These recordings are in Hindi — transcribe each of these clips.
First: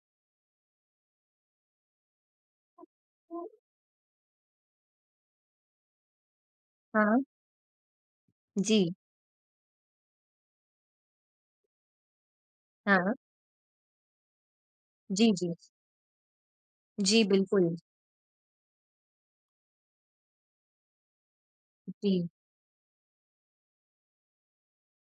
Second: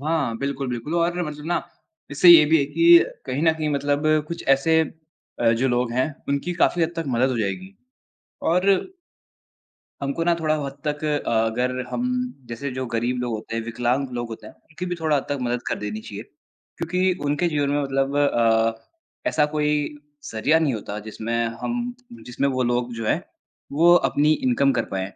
हाँ। बिल्कुल, बिल्कुल और मतलब ना इससे ये भी है कि कहीं तो न कहीं मतलब कुछ ऐसे अ, जो लोग हैं उनकी काफ़ी हद तक हाँ। मदद हो जाएगी। और जी। हमको ना थोड़ा हद तक अगर हम जैसे जो हाँ। गरीब लोग होते हैं, विकलांग लोग होते हैं, उनकी भी थोड़ा हद जी, तक जी। मदद कर देनी चाहिए। क्योंकि जी, उनके जीवन बिल्कुल। में मतलब अ, ऐसा कोई ज़रिया नहीं होता जिसमें हम जी। जिसमें वो लोग जो हैं वो अपनी इनकम कर पाएँ।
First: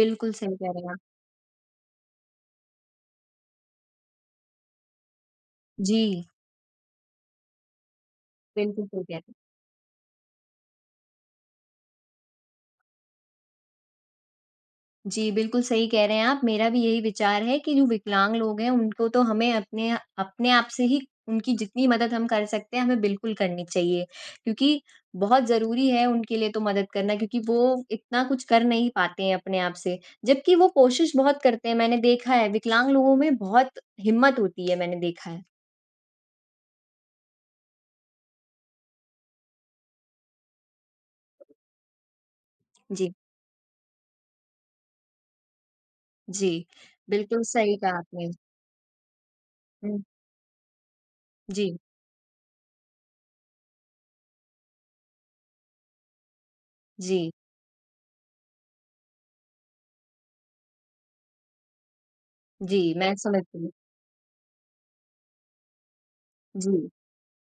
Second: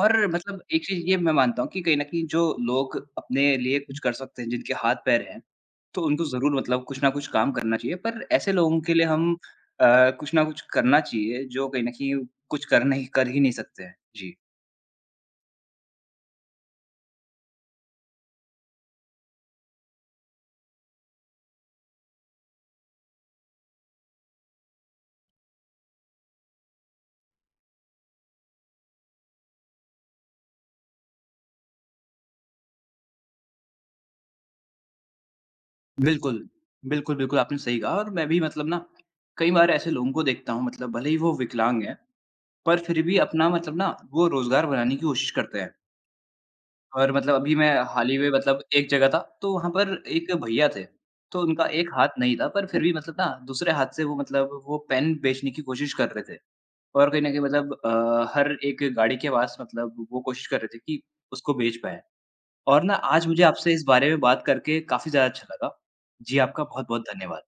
और सही मतलब कह रहे एक हैं आप। चीज़ ये मैं मानता हूँ कि कहीं न कहीं जो लोग अपने लिए कुछ कर सकते हैं, जिनके हाथ-पैर हैं, तो जी। उनको ज़रूर मतलब कुछ न कुछ काम करना चाहिए। पर ऐसे लोगों बिल्कुल, के सही लिए कह रहे हम है। अ, कुछ ना कुछ करना चाहिए जो कहीं न कहीं कुछ कर नहीं कर ही नहीं सकते हैं। जी। जी, बिल्कुल सही कह रहे हैं आप। मेरा भी यही विचार है कि जो विकलांग लोग हैं उनको तो हमें अपने अपने आप से ही उनकी जितनी मदद हम कर सकते हैं, हमें बिल्कुल करनी चाहिए। क्योंकि बहुत ज़रूरी है उनके लिए तो मदद करना क्योंकि वो इतना कुछ कर नहीं पाते हैं अपने आप से। जबकि वो कोशिश बहुत करते हैं मैंने देखा है विकलांग लोगों में बहुत हिम्मत होती है मैंने देखा है। बिल्कुल। बिल्कुल, बिल्कुल आपने सही कहा और मैं भी मतलब ना कई बार ऐसे लोगों को देखता हूँ मतलब भले ही वो विकलांग हैं, पर फ़िर जी। भी अपना मतलब ना वो रोज़गार बनाने की कोशिश करते हैं। जी, और मतलब बिल्कुल अभी मैं सही कहा हाल ही में आपने। मतलब एक जगह था, तो वहाँ पर हुँ। एक भईया थे, तो उनका जी। एक हाथ नहीं था, पर फ़िर भी मतलब ना दूसरे हाथ से वो मतलब वो पेन बेचने की कोशिश कर रहे थे। और कहीं न जी। कहीं मतलब अ, हर एक गाड़ी के पास मतलब वो कोशिश कर रहे थे कि उसको बेच पाएँ। और ना जी, मैं आज मुझे समझती हूँ। आपसे इस बारे में बात करके काफ़ी ज़्यादा अच्छा लगा। जी, आपका जी। बहुत-बहुत धन्यवाद।